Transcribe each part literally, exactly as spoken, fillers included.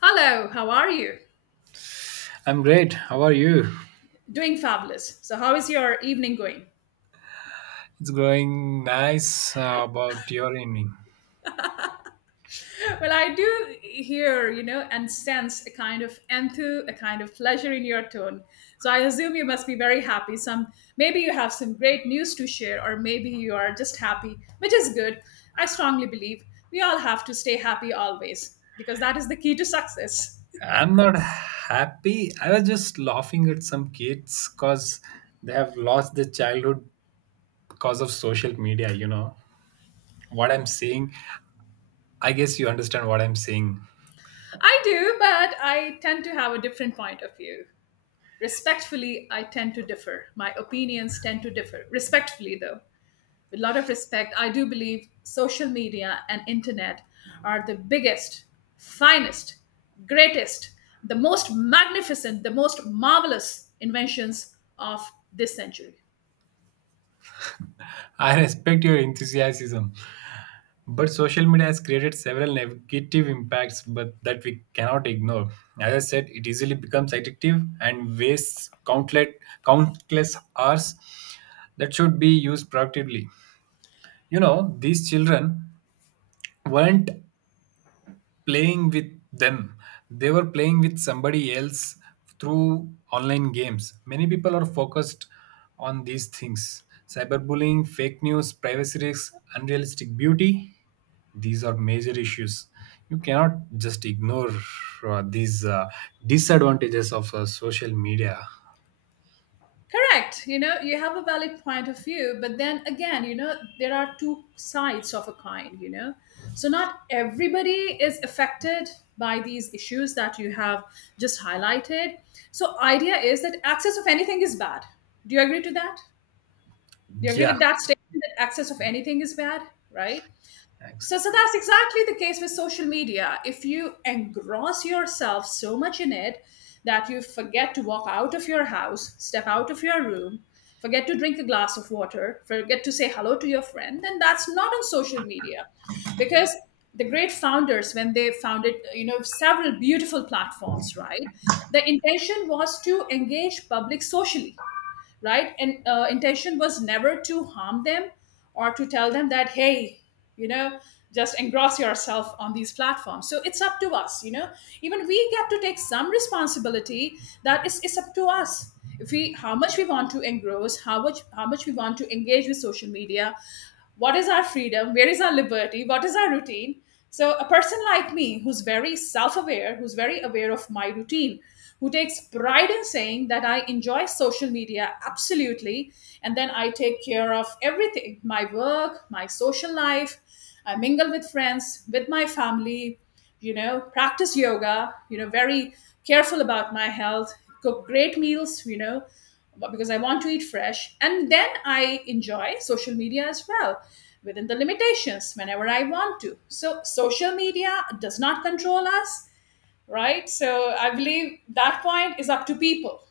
Hello, how are you? I'm great. How are you? Doing fabulous. So, how is your evening going? It's going nice, uh, about your evening. Well, I do hear, you know, and sense a kind of enthu, a kind of pleasure in your tone. So, I assume you must be very happy. Some maybe you have some great news to share, or maybe you are just happy, which is good. I strongly believe we all have to stay happy always because that is the key to success. I'm not happy. I was just laughing at some kids because they have lost their childhood because of social media, you know. What I'm saying, I guess you understand what I'm saying. I do, but I tend to have a different point of view. Respectfully, I tend to differ. My opinions tend to differ. Respectfully, though. With a lot of respect, I do believe social media and internet are the biggest, finest, greatest, the most magnificent, the most marvelous inventions of this century. I respect your enthusiasm, But social media has created several negative impacts, but that we cannot ignore. As I said, it easily becomes addictive and wastes countless countless hours that should be used productively. You know, these children weren't playing with them. They were playing with somebody else through online games. Many people are focused on these things: cyberbullying, fake news, privacy risks, unrealistic beauty. These are major issues. You cannot just ignore uh, these uh, disadvantages of uh, social media. Correct. You know, you have a valid point of view, but then again, you know, there are two sides of a coin, you know. So not everybody is affected by these issues that you have just highlighted. So idea is that access of anything is bad. Do you agree to that? Do you agree Yeah. with that statement that access of anything is bad, right? Thanks. So, so that's exactly the case with social media. If you engross yourself so much in it that you forget to walk out of your house, step out of your room, forget to drink a glass of water, forget to say hello to your friend, then that's not on social media. Because the great founders, when they founded, you know, several beautiful platforms, right? The intention was to engage public socially, right? And uh, intention was never to harm them or to tell them that, hey, you know just engross yourself on these platforms. So it's up to us, you know even we get to take some responsibility. That is, it's up to us, if we, how much we want to engross, how much how much we want to engage with social media. What is our freedom? Where is our liberty? What is our routine? So a person like me, who's very self-aware, who's very aware of my routine, who takes pride in saying that I enjoy social media absolutely, and then I take care of everything, my work, my social life. I mingle with friends, with my family, you know, practice yoga, you know, very careful about my health, cook great meals, you know, because I want to eat fresh. And then I enjoy social media as well within the limitations whenever I want to. So, social media does not control us, right? So I believe that point is up to people.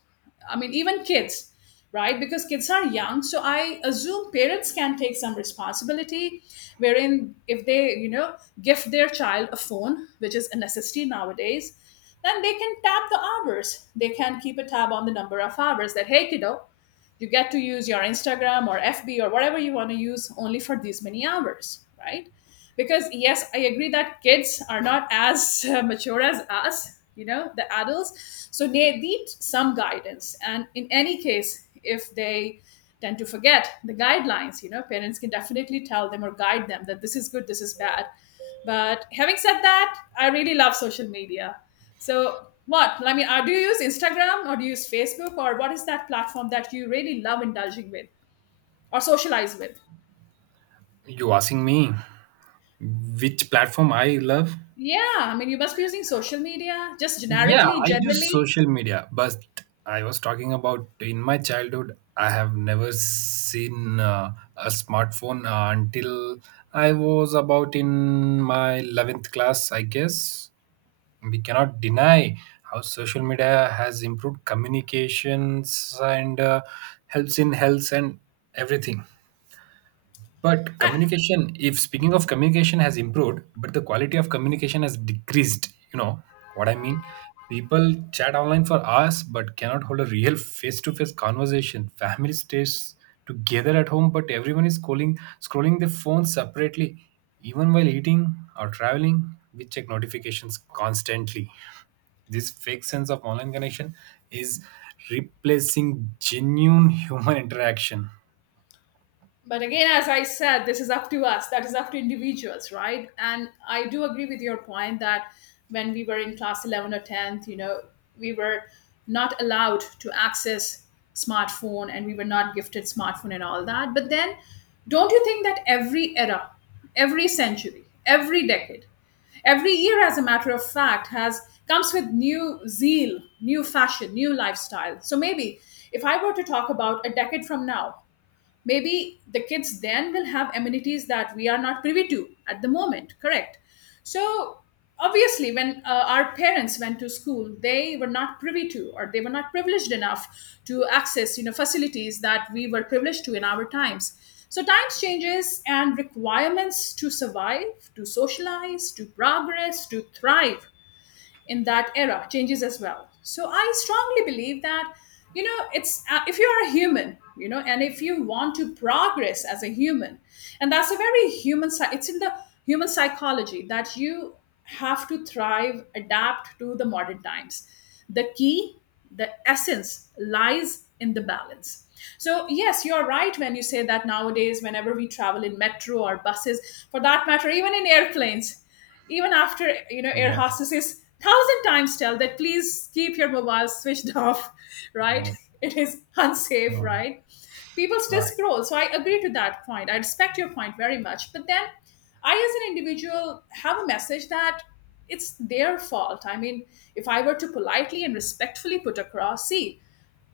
I mean, even kids, right? Because kids are young. So I assume parents can take some responsibility, wherein if they, you know, gift their child a phone, which is a necessity nowadays, then they can tap the hours. They can keep a tab on the number of hours that, hey, kiddo, you get to use your Instagram or F B or whatever you want to use only for these many hours, right? Because yes, I agree that kids are not as uh, mature as us, you know, the adults. So they need some guidance. And in any case, if they tend to forget the guidelines, you know, parents can definitely tell them or guide them that this is good, this is bad. But having said that, I really love social media. So what? I mean, uh, do you use Instagram or do you use Facebook, or what is that platform that you really love indulging with or socialize with? You asking me which platform I love? Yeah, I mean, you must be using social media just Yeah, generically, I use generally. social media, but I was talking about in my childhood, I have never seen uh, a smartphone uh, until I was about in my eleventh class, I guess. We cannot deny how social media has improved communications and uh, helps in health and everything. But I, communication, if speaking of communication, has improved, but the quality of communication has decreased. You know what I mean? People chat online for hours but cannot hold a real face to face conversation. Family stays together at home, but everyone is calling, scrolling their phones separately, even while eating or traveling. We check notifications constantly. This fake sense of online connection is replacing genuine human interaction. but again, as I said, this is up to us, that is up to individuals, right? And I do agree with your point that when we were in class eleven or tenth, you know, we were not allowed to access smartphone, and we were not gifted smartphone and all that. But then don't you think that every era, every century, every decade, every year, as a matter of fact, has comes with new zeal, new fashion, new lifestyle? So maybe if I were to talk about a decade from now, maybe the kids then will have amenities that we are not privy to at the moment, correct? So obviously when uh, our parents went to school, they were not privy to, or they were not privileged enough to access, you know, facilities that we were privileged to in our times. So times changes, and requirements to survive, to socialize, to progress, to thrive in that era changes as well. So I strongly believe that, you know, it's uh, if you're a human, you know, and if you want to progress as a human, and that's a very human side, it's in the human psychology that you have to thrive, adapt to the modern times. The key, the essence lies in the balance. So yes, you're right when you say that nowadays whenever we travel in metro or buses, for that matter even in airplanes, even after, you know, air Yeah. hostesses thousand times tell that, please keep your mobiles switched off, right? Yeah. It is unsafe, Yeah. right? People still Right. scroll. So I agree to that point. I respect your point very much, but then I as an individual have a message that it's their fault. I mean, if I were to politely and respectfully put across, see,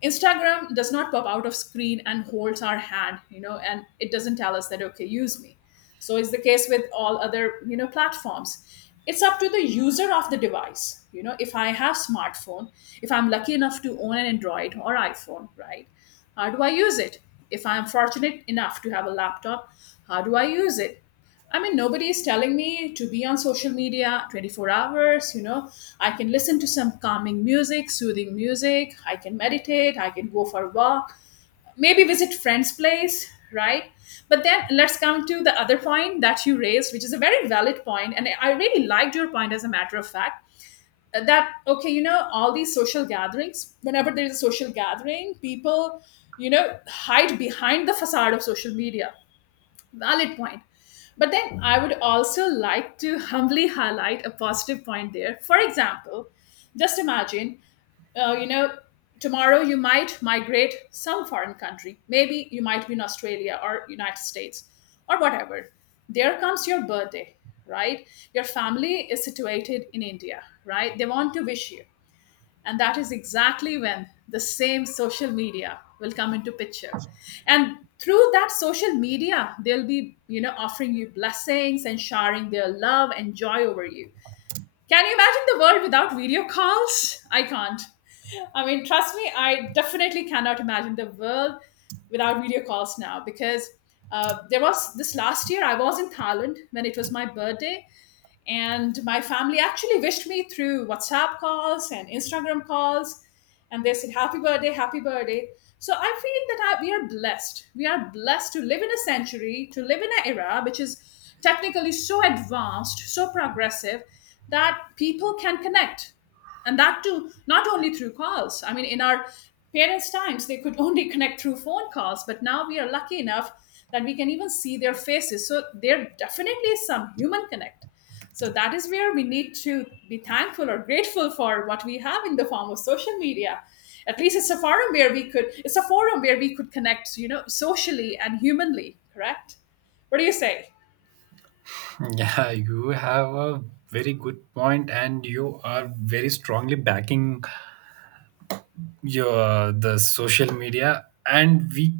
Instagram does not pop out of screen and holds our hand, you know, and it doesn't tell us that, okay, use me. So is the case with all other, you know, platforms. It's up to the user of the device. You know, if I have smartphone, if I'm lucky enough to own an Android or iPhone, right? How do I use it? If I'm fortunate enough to have a laptop, how do I use it? I mean, nobody is telling me to be on social media twenty four hours. You know, I can listen to some calming music, soothing music. I can meditate. I can go for a walk. Maybe visit friend's place, right? But then let's come to the other point that you raised, which is a very valid point, and I really liked your point. As a matter of fact, that okay, you know, all these social gatherings. Whenever there is a social gathering, people, you know, hide behind the facade of social media. Valid point. But then I would also like to humbly highlight a positive point there. For example, just imagine, uh, you know, tomorrow you might migrate some foreign country. Maybe you might be in Australia or United States or whatever. There comes your birthday, right? Your family is situated in India, right? They want to wish you, and that is exactly when the same social media will come into picture, and through that social media they'll be, you know, offering you blessings and showering their love and joy over you. Can you imagine the world without video calls? I can't. I mean, trust me, I definitely cannot imagine the world without video calls now, because uh, there was this last year, I was in Thailand when it was my birthday, and my family actually wished me through WhatsApp calls and Instagram calls. And they said, happy birthday, happy birthday. So I feel that I, we are blessed. We are blessed to live in a century, to live in an era which is technically so advanced, so progressive, that people can connect. And that too, not only through calls. I mean, in our parents' times, they could only connect through phone calls, but now we are lucky enough that we can even see their faces. So there definitely is some human connect. So that is where we need to be thankful or grateful for what we have in the form of social media. At least it's a forum where we could it's a forum where we could connect, you know, socially and humanly, correct? What do you say? Yeah, you have a very good point, and you are very strongly backing your the social media, and we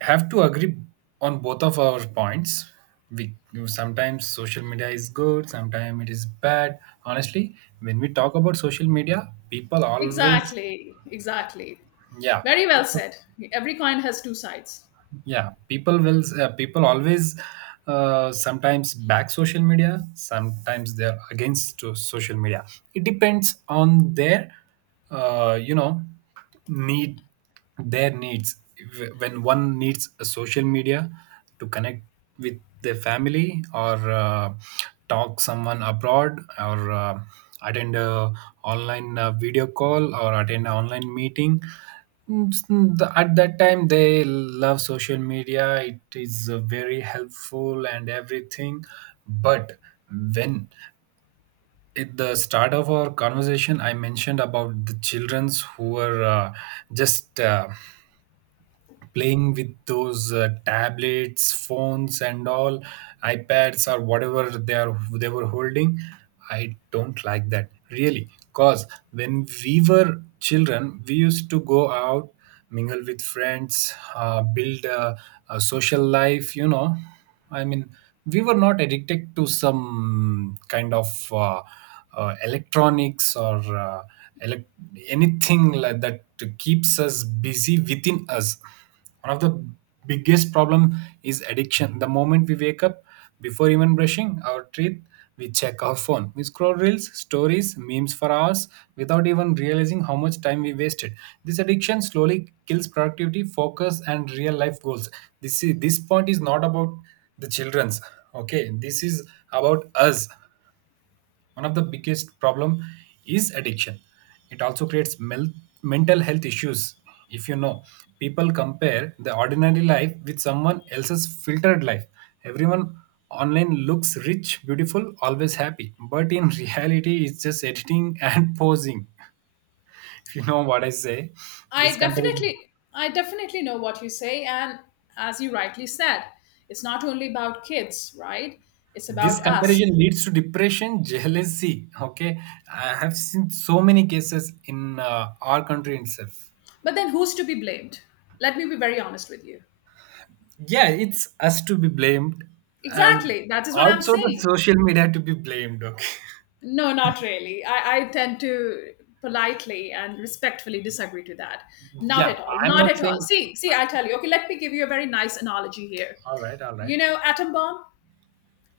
have to agree on both of our points. We Sometimes social media is good, sometimes it is bad. Honestly, when we talk about social media, people always, Exactly, exactly. yeah, Very well people said. Every coin has two sides. yeah, people will uh, people always uh, sometimes back social media, sometimes they're against to social media. It depends on their uh, you know need, their needs. If- when one needs a social media to connect with their family, or uh, talk someone abroad, or uh, attend a online uh, video call or attend an online meeting. Mm, s- mm, the- At that time, they love social media. It is uh, very helpful and everything. But when at the start of our conversation, I mentioned about the childrens who were uh, just uh, playing with those uh, tablets phones and all, ipads or whatever they are they were holding. I don't like that really, cause when we were children we used to go out, mingle with friends, uh, build a, a social life, you know I mean we were not addicted to some kind of uh, uh, electronics or uh, elec anything like that to keeps us busy within us. One of the biggest problem is addiction. The moment we wake up, before even brushing our teeth, we check our phone, we scroll reels, stories, memes for hours without even realizing how much time we wasted. This addiction slowly kills productivity, focus, and real life goals. This is, this point is not about the children's, okay. This is about us. One of the biggest problem is addiction. It also creates mel- mental health issues. If you know, people compare the ordinary life with someone else's filtered life. Everyone online looks rich, beautiful, always happy, but in reality, it's just editing and posing, if you know what I say. this I comparison definitely, I definitely know what you say, and as you rightly said, it's not only about kids, right? It's this about us. comparison leads to depression, jealousy, okay. I have seen so many cases in uh, our country itself. But then, who's to be blamed? Let me be very honest with you. Yeah, it's us to be blamed. And Exactly. That is what I'm also the saying. social media to be blamed, okay. No, not really. I, I tend to politely and respectfully disagree to that. Not Yeah, at all. I'm Not not at all. saying. See, see, I'll tell you. Okay, let me give you a very nice analogy here. All right, all right. You know, atom bomb?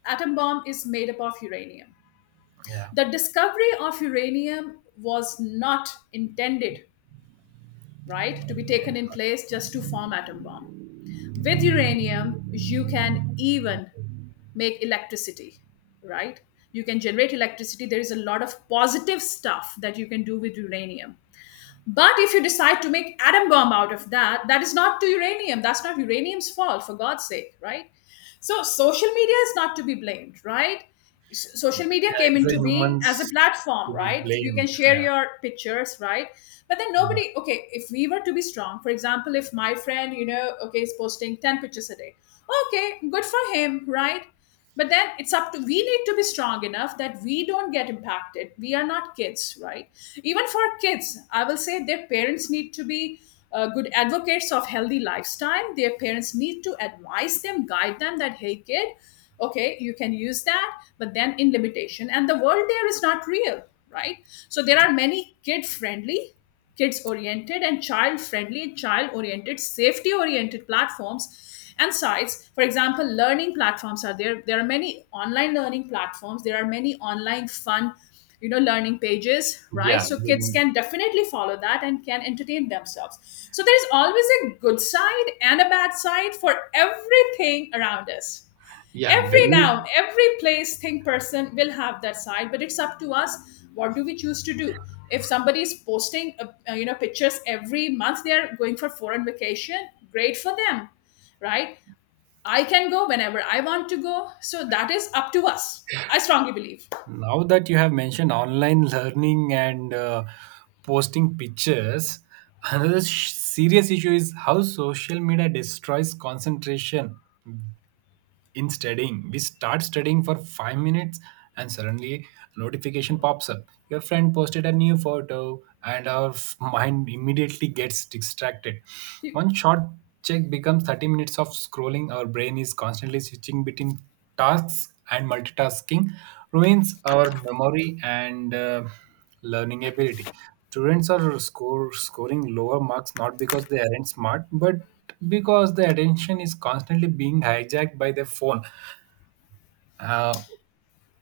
Atom bomb is made up of uranium. Yeah. The discovery of uranium was not intended, right, to be taken in place just to form atom bomb. With uranium, you can even make electricity, right? You can generate electricity. There is a lot of positive stuff that you can do with uranium. But if you decide to make atom bomb out of that, that is not to uranium. That's not uranium's fault, for God's sake, right? So social media is not to be blamed, right? S- Social media Yeah, came it's the into being humans as a to platform, be right? You can blamed. share Yeah. your pictures, right? But then Yeah. nobody, okay, if we were to be strong, for example, if my friend, you know, okay, is posting ten pictures a day, okay, good for him, right? But then it's up to, we need to be strong enough that we don't get impacted. We are not kids, right? Even for kids, I will say their parents need to be uh, good advocates of healthy lifestyle. Their parents need to advise them, guide them that hey kid, okay, you can use that, but then in limitation, and the world there is not real, right? So there are many kid friendly, kids oriented and child friendly, child oriented, safety oriented platforms and sites. For example, learning platforms are there. There are many online learning platforms, there are many online fun, you know, learning pages, right? Yeah, So kids when can definitely follow that and can entertain themselves. So there's always a good side and a bad side for everything around us. yeah Every when you noun, every place, thing, person will have that side, but it's up to us, what do we choose to do. If somebody is posting uh, uh, you know, pictures every month they are going for foreign vacation, great for them, right? I can go whenever I want to go. So that is up to us, I strongly believe. Now that you have mentioned online learning and uh, posting pictures, another sh- serious issue is how social media destroys concentration in studying. We start studying for five minutes and suddenly notification pops up. Your friend posted a new photo and our f- mind immediately gets distracted. You- One short check becomes thirty minutes of scrolling. Our brain is constantly switching between tasks and multitasking ruins our memory and uh, learning ability. Students are score, scoring lower marks not because they aren't smart, but because their attention is constantly being hijacked by their phone. Uh,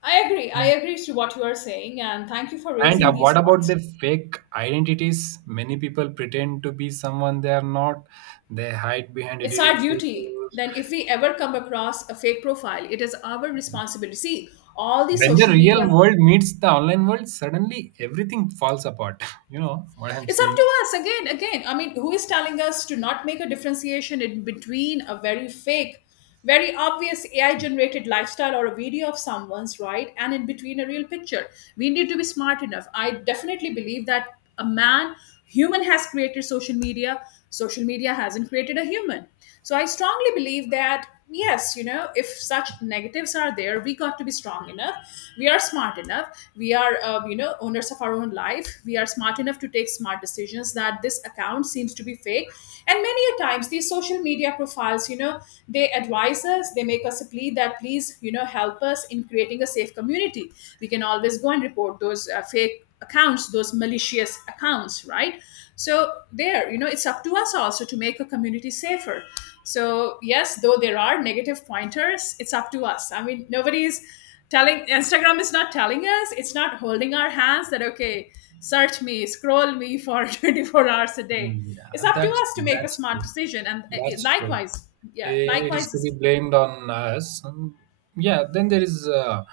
I agree, I and, agree to what you are saying and thank you for and raising uh, these What about points. the fake identities? Many people pretend to be someone they are not. They hide behind It's our edited duty, photos. then if we ever come across a fake profile it is our responsibility. See, all these When the social media. real world meets the online world, suddenly everything falls apart. You know what I'm It's up saying? to us again, again. I mean, who is telling us to not make a differentiation in between a very fake, very obvious A I generated lifestyle or a video of someone's, right? And in between a real picture. We need to be smart enough. I definitely believe that a man, human has created social media, social media hasn't created a human. So I strongly believe that yes, you know, if such negatives are there we got to be strong enough, we are smart enough, we are uh, you know, owners of our own life. We are smart enough to take smart decisions that this account seems to be fake. And many a times these social media profiles, you know, they advise us, they make us a plea that please, you know, help us in creating a safe community. We can always go and report those uh, fake accounts, those malicious accounts, right? So there, you know, it's up to us also to make a community safer. So, yes, though there are negative pointers, it's up to us. I mean, nobody's telling, Instagram is not telling us, it's not holding our hands that, okay, search me, scroll me for twenty-four hours a day. Mm, It's yeah, up to that's us to make a that's smart true. decision. And uh, it- That's true. likewise, yeah, I- It is likewise, to be is- blamed on us. Mm, yeah. Then there is, uh,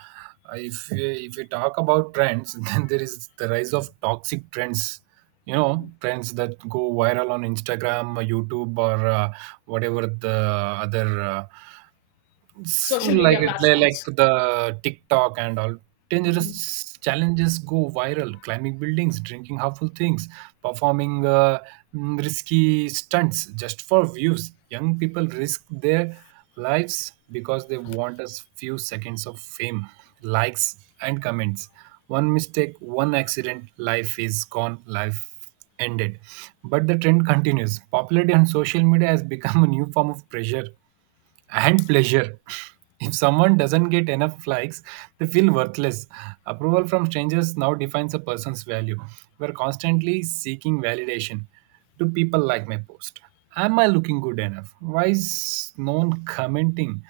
if we, if we talk about trends, then there is the rise of toxic trends. You know, hmm, trends that go viral on Instagram, YouTube, or uh, whatever the other, uh, it's social like media it like platforms. the TikTok and all. Mhm. Dangerous challenges go viral. Climbing buildings, drinking harmful things, performing uh, mm, risky stunts just for views. Young people risk their lives because they want a few seconds of fame, likes, and comments. One mistake, one accident, life is gone. Life ended. But the trend continues. Popularity on social media has become a new form of pressure and pleasure. If someone doesn't get enough likes, they feel worthless. Approval from strangers now defines a person's value. We're constantly seeking validation. Do people like my post? Am I looking good enough? Why is no one commenting?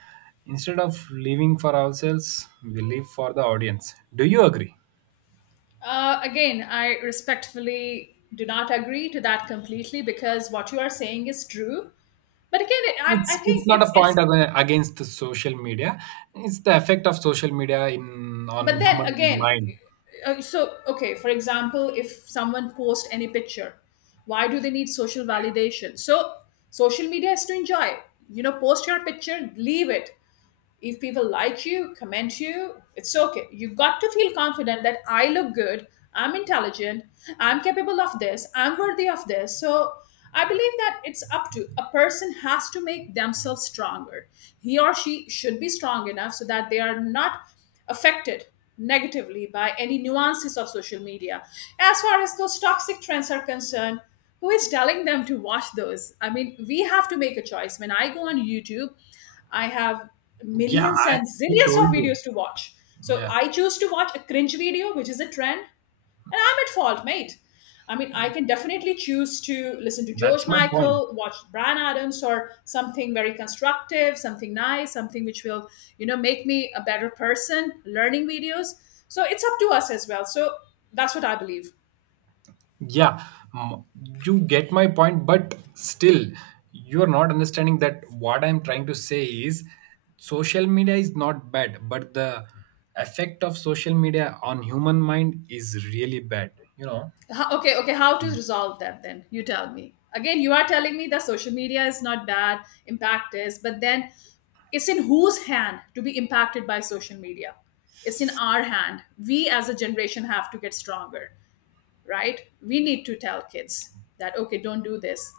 Instead of living for ourselves, we live for the audience. Do you agree? Uh, again, I respectfully do not agree to that completely because what you are saying is true. But again, it, I, I It's, think it's not it's a it's point ag- against the social media. It's the effect of social media in on but then human again, mind. uh, so okay, for example, if someone posts any picture, why do they need social validation? So social media is to enjoy, you know, post your picture, leave it. If people like you, comment you, it's okay. You've got to feel confident that I look good, I'm intelligent, I'm capable of this, I'm worthy of this. So I believe that it's up to a person, has to make themselves stronger. He or she should be strong enough so that they are not affected negatively by any nuances of social media. As far as those toxic trends are concerned, who is telling them to watch those? I mean, we have to make a choice. When I go on YouTube, I have Yeah, millions I, and I zillions told of you. videos to watch. So Yeah, I choose to watch a cringe video, which is a trend, and I'm at fault, mate. I mean, I can definitely choose to listen to George that's my point. Michael, watch Brian Adams, or something very constructive, something nice, something which will, you know, make me a better person, learning videos. So it's up to us as well. So that's what I believe. Yeah, mm, you get my point, but still, you're not understanding that what I'm trying to say is social media is not bad, but the effect of social media on human mind is really bad, you know? Ho- Okay, okay, how to resolve that then? You tell me. Again, you are telling me that social media is not bad, impact is, but then it's in whose hand to be impacted by social media? It's in our hand. We as a generation have to get stronger. Right? We need to tell kids that, okay, don't do this.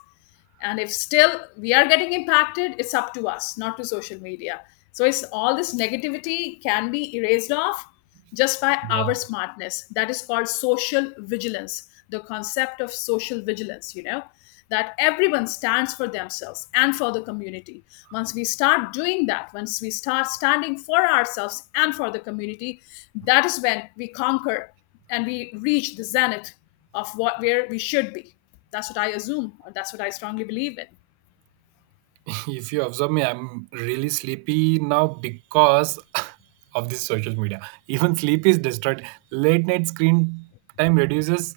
And if still we are getting impacted, it's up to us, not to social media. So it's all, this negativity can be erased off just by Yeah. our smartness. That is called social vigilance, the concept of social vigilance, you know, that everyone stands for themselves and for the community. Once we start doing that, once we start standing for ourselves and for the community, that is when we conquer and we reach the zenith of what, where we should be. That's what I assume, or that's what I strongly believe in. If you observe me, I'm really sleepy now because of this social media. Even sleep is disturbed. Late night screen time reduces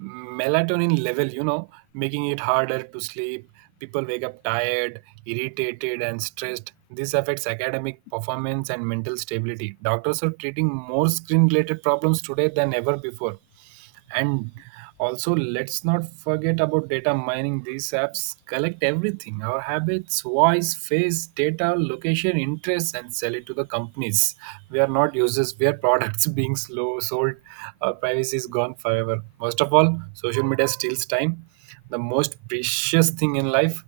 melatonin level, you know, making it harder to sleep. People wake up tired, irritated, and stressed. This affects academic performance and mental stability. Doctors are treating more screen related problems today than ever before. And also let's not forget about data mining. These apps collect everything: our habits, voice, face data, location, interests, and sell it to the companies. We are not users, we are products, being slow sold. Our privacy is gone forever. Most of all, social media steals time, the most precious thing in life.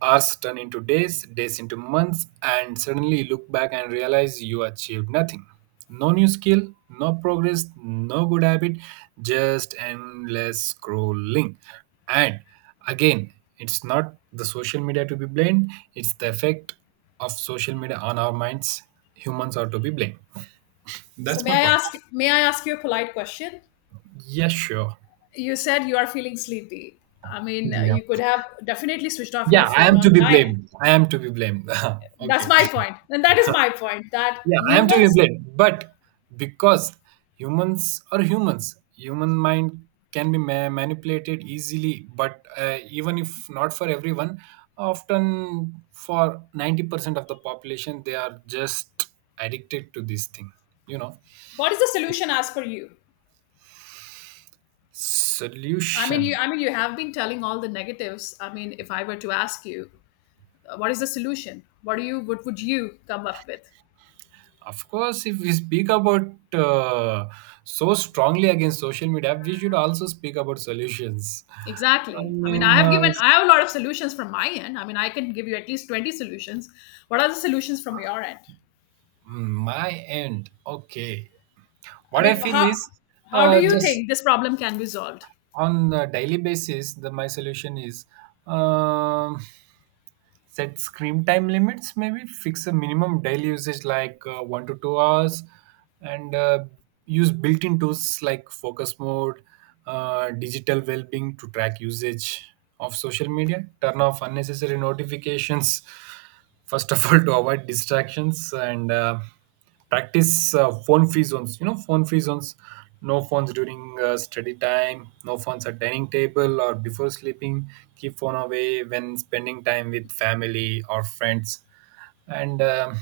Hours turn into days, days into months, and suddenly you look back and realize you achieved nothing. No new skill, no progress, no good habit, just endless scrolling. And again, it's not the social media to be blamed, it's the effect of social media on our minds. Humans are to be blamed. So That's may my I point. ask may I ask you a polite question? Yes, sure. You said you are feeling sleepy. I mean, uh, Yeah. you could have definitely switched off your Yeah, I phone am to on be time. blamed. I am to be blamed. That's Okay. my point. And that is my point that Yeah, I am to humans, be blamed, but because humans are humans, human mind can be ma- manipulated easily. But uh, even if not for everyone, often for ninety percent of the population, they are just addicted to this thing. You know, what is the solution as per you? I mean, you, solution. I mean you have been telling all the negatives. I mean, if I were to ask you, uh, what is the solution? What do you, what would you come up with? Of course, if we speak about uh, so strongly against social media, we should also speak about solutions. I Exactly. I mean, I mean, have uh, given, I have a lot of solutions from my end. I mean, I can give you at least twenty solutions. What are the solutions from your end? mm, my end. Okay. I What I mean, feel how, is how do uh, you just think this problem can be solved? on a daily basis, the my solution is um set screen time limits, maybe fix a minimum daily usage like uh, one to two hours, and uh, use built in tools like focus mode, uh, digital well being to track usage of social media, turn off unnecessary notifications, first of all, to avoid distractions, and uh, practice uh, phone free zones, you know phone free zones. No phones during uh, study time, no phones at dining table or before sleeping. Keep phone away when spending time with family or friends. And um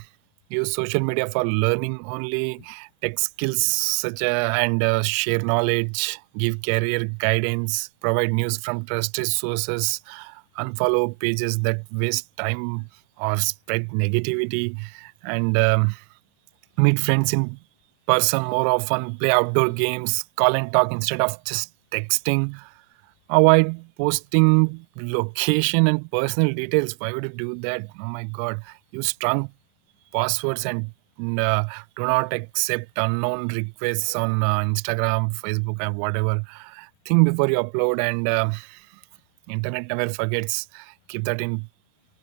use social media for learning only, tech skills such a, and uh, share knowledge, give career guidance, provide news from trusted sources, unfollow pages that waste time or spread negativity. And um, meet friends in person more often, play outdoor games, call and talk instead of just texting, avoid posting location and personal details. Why would you do that? Oh my god, use strong passwords and uh, do not accept unknown requests on uh, Instagram, Facebook, and whatever. Think before you upload and uh, internet never forgets, keep that in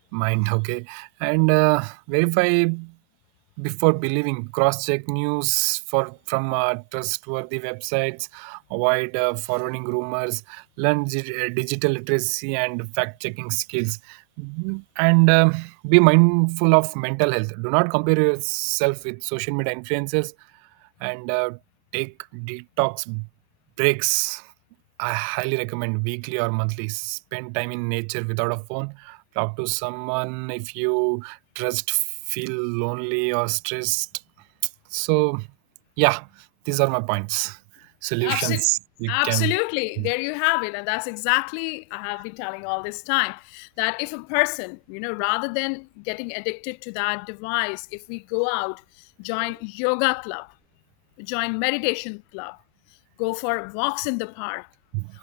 mind. Okay. And uh, verify before believing, cross check news for from uh, trustworthy websites, avoid uh, forwarding rumors. Learn gi- uh, digital literacy and fact checking skills. And um be mindful of mental health, do not compare yourself with social media influencers. And uh, take detox breaks, I highly recommend weekly or monthly. Spend time in nature without a phone. Talk to someone if you trust, feel lonely or stressed. So, yeah, these are my points. Absolutely. Solutions you can, Absolutely. There you have it. And that's exactly, I have been telling all this time that if a person, you know, rather than getting addicted to that device, if we go out, join yoga club, join meditation club, go for walks in the park,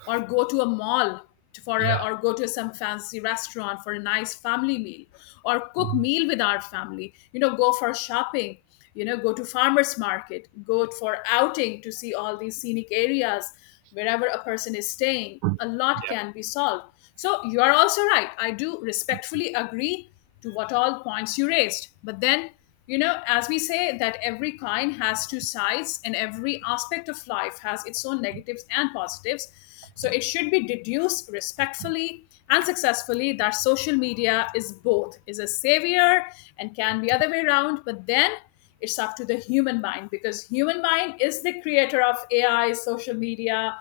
or go to a mall to- for a, yeah, or go to some fancy restaurant for a nice family meal, or cook meal with our family. You know, go for shopping. You know, go to farmers market, go for outing to see all these scenic areas wherever a person is staying. A lot yeah, can be solved. So you are also right. I do respectfully agree to what all points you raised. But then, you know, as we say, that every coin has two sides and every aspect of life has its own negatives and positives. So it should be deduced respectfully and successfully that social media is both, is a savior and can be other way around, but then it's up to the human mind because human mind is the creator of A I, social media,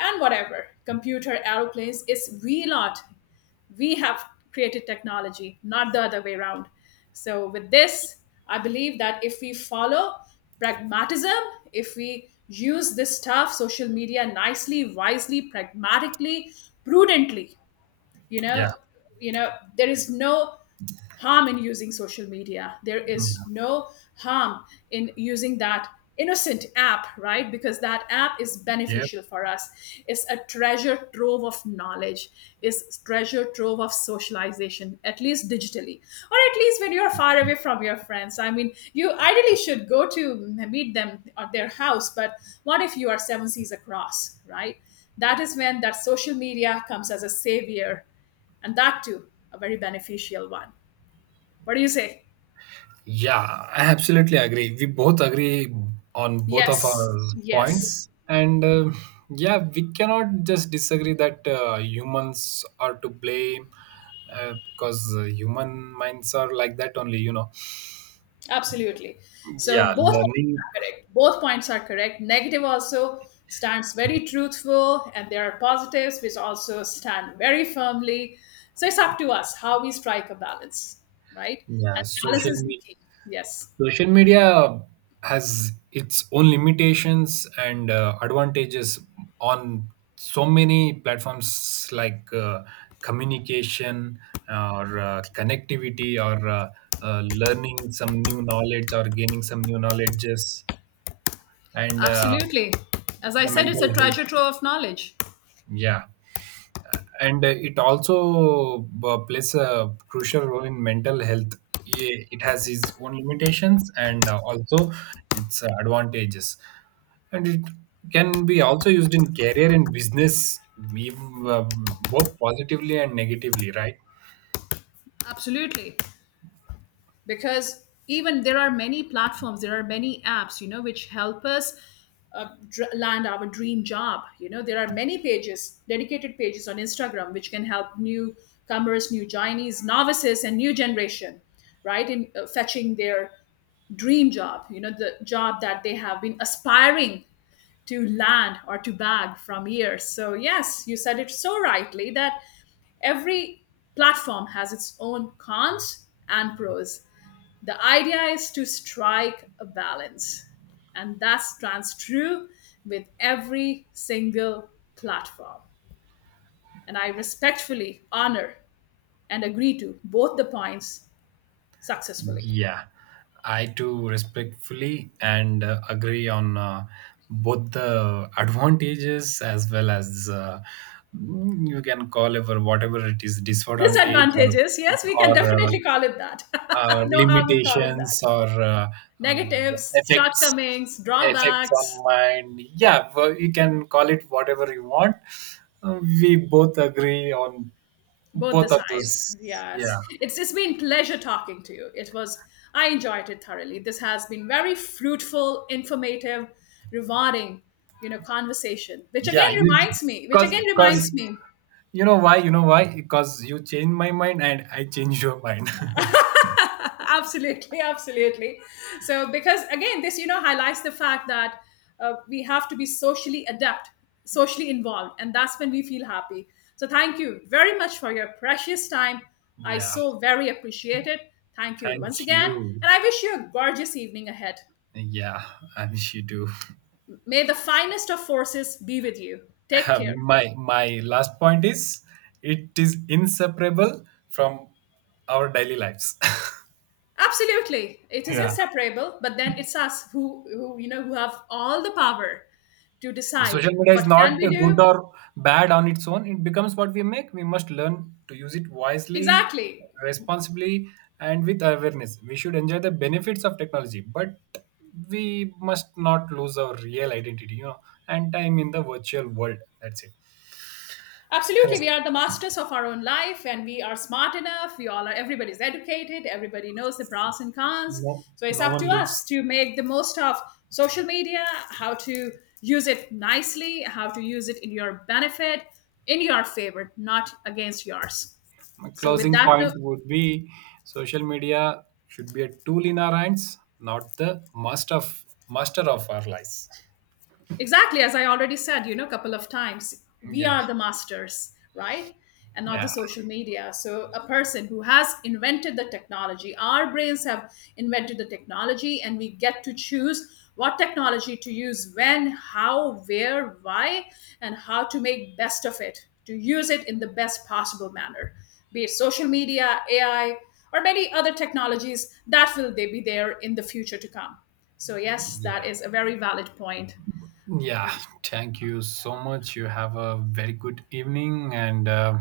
and whatever, computer, aeroplanes. It's we lot, we have created technology, not the other way around. So, with this, I believe that if we follow pragmatism, if we use this stuff, social media, nicely, wisely, pragmatically, prudently, you yeah, know, you know, there is no harm in using social media, there is mm, no harm in using that innocent app, right? Because that app is yeah. beneficial for us. It's a treasure trove of knowledge, it's treasure trove of socialization, at least digitally, or at least when you're far away from your friends. I mean, you ideally should go to meet them at their house, but what if you are seven seas across, right? That is when that social media comes as a savior, and that too a very beneficial one. What do you say? Yeah, I absolutely agree. We both agree on both of Yes, our yes, points. And uh, yeah, we cannot just disagree that uh, humans are to blame, uh, because uh, human minds are like that only, you know. absolutely. So Yeah, both points learning, are correct, both points are correct. Negative also stands very truthful, and there are positives which also stand very firmly. So it's up to us how we strike a balance, right? yeah, And balance social is the media. key. Yes, Social media has its own limitations and uh, advantages on so many platforms like uh, communication, or uh, connectivity, or uh, uh, learning some new knowledge or gaining some new knowledges, and uh, absolutely. As I the said, it's mental a health. treasure trove of knowledge. Yeah. And uh, it also uh, plays a crucial role in mental health. Ye- It has its own limitations and uh, also its uh, advantages, and it can be also used in career and business, we- uh, both positively and negatively, right? Absolutely, because even there are many platforms, there are many apps, you know, which help us uh, dr- land our dream job. You know, there are many pages, dedicated pages on Instagram which can help newcomers, new joinees, novices and new generation, right, in uh, fetching their dream job, you know, the job that they have been aspiring to land or to bag from years. So yes, you said it so rightly that every platform has its own cons and pros. The idea is to strike a balance, and that stands true with every single platform. And I respectfully honor and agree to both the points successfully. Yeah, I too respectfully and uh, agree on uh, both the advantages as well as uh, mm, you can call it or whatever it is, disadvantage, or, Disadvantages, yes, we can or uh, definitely call it that. Uh, no harm in calling limitations, that. or uh, um, Negatives, effects shortcomings, effects drawbacks, on mind. Yeah, well, you can call it whatever you want. Uh, we both agree on both the both of sides. those. Yes. Yeah. It's it's been pleasure talking to you. It was, I enjoyed it thoroughly. This has been very fruitful, informative, rewarding, you know, conversation. Which Yeah, again you, reminds me, which because again reminds because me you know why, you know why. Because you change my mind and I change your mind. Absolutely, absolutely. So because again this, you know, highlights the fact that uh, we have to be socially adept, socially involved, and that's when we feel happy. So thank you very much for your precious time. I Yeah, so very appreciate it. Thank you thank once again. you. And I wish you a gorgeous evening ahead. Yeah, I wish you do. May the finest of forces be with you. Take Uh, care. my my last point is it is inseparable from our daily lives. Absolutely, it is Yeah. inseparable, but then it's us who, who you know, who have all the power to decide Social media is what not can we uh, do. good or bad on its own. It becomes what we make. We must learn to use it wisely, Exactly. responsibly, and with awareness. We should enjoy the benefits of technology, but we must not lose our real identity, you know, and time in the virtual world. That's it. Absolutely. Res- We are the masters of our own life and we are smart enough. We all are, everybody's educated. Everybody knows the pros and cons. No, So it's no up one to us lives. to make the most of social media, how to use it nicely, how to use it in your benefit, in your favor, not against yours. My So, with closing that note, point would be social media should be a tool in our hands, not the master of master of our lives. exactly as I already said, you know, a couple of times, we Yeah. are the masters, right? And not the Yeah. social media. So a person who has invented the technology, our brains have invented the technology, and we get to choose what technology to use, when, how, where, why, and how to make best of it, to use it in the best possible manner, be it social media, AI, or many other technologies that will they be there in the future to come. So yes, that Yeah. is a very valid point. Yeah. Thank you so much. You have a very good evening, and uh,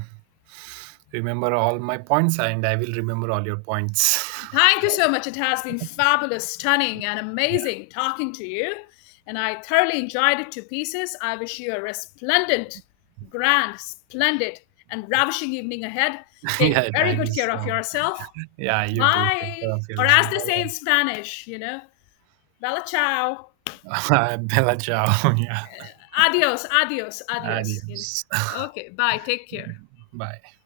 remember all my points, and I will remember all your points. Thank you so much. It has been fabulous, stunning, and Yeah. amazing talking to you. And I thoroughly enjoyed it to pieces. I wish you a resplendent, grand, splendid, and ravishing evening ahead. Yeah. Take very Thank you good care of so. yourself. Yeah. You too. Take care Bye. of Or yourself. as they say in Bella, Spanish, you know, bella ciao. Bella ciao. Yeah. Adios, adios, adios. You Adios. know. Okay, bye. Take care. Bye.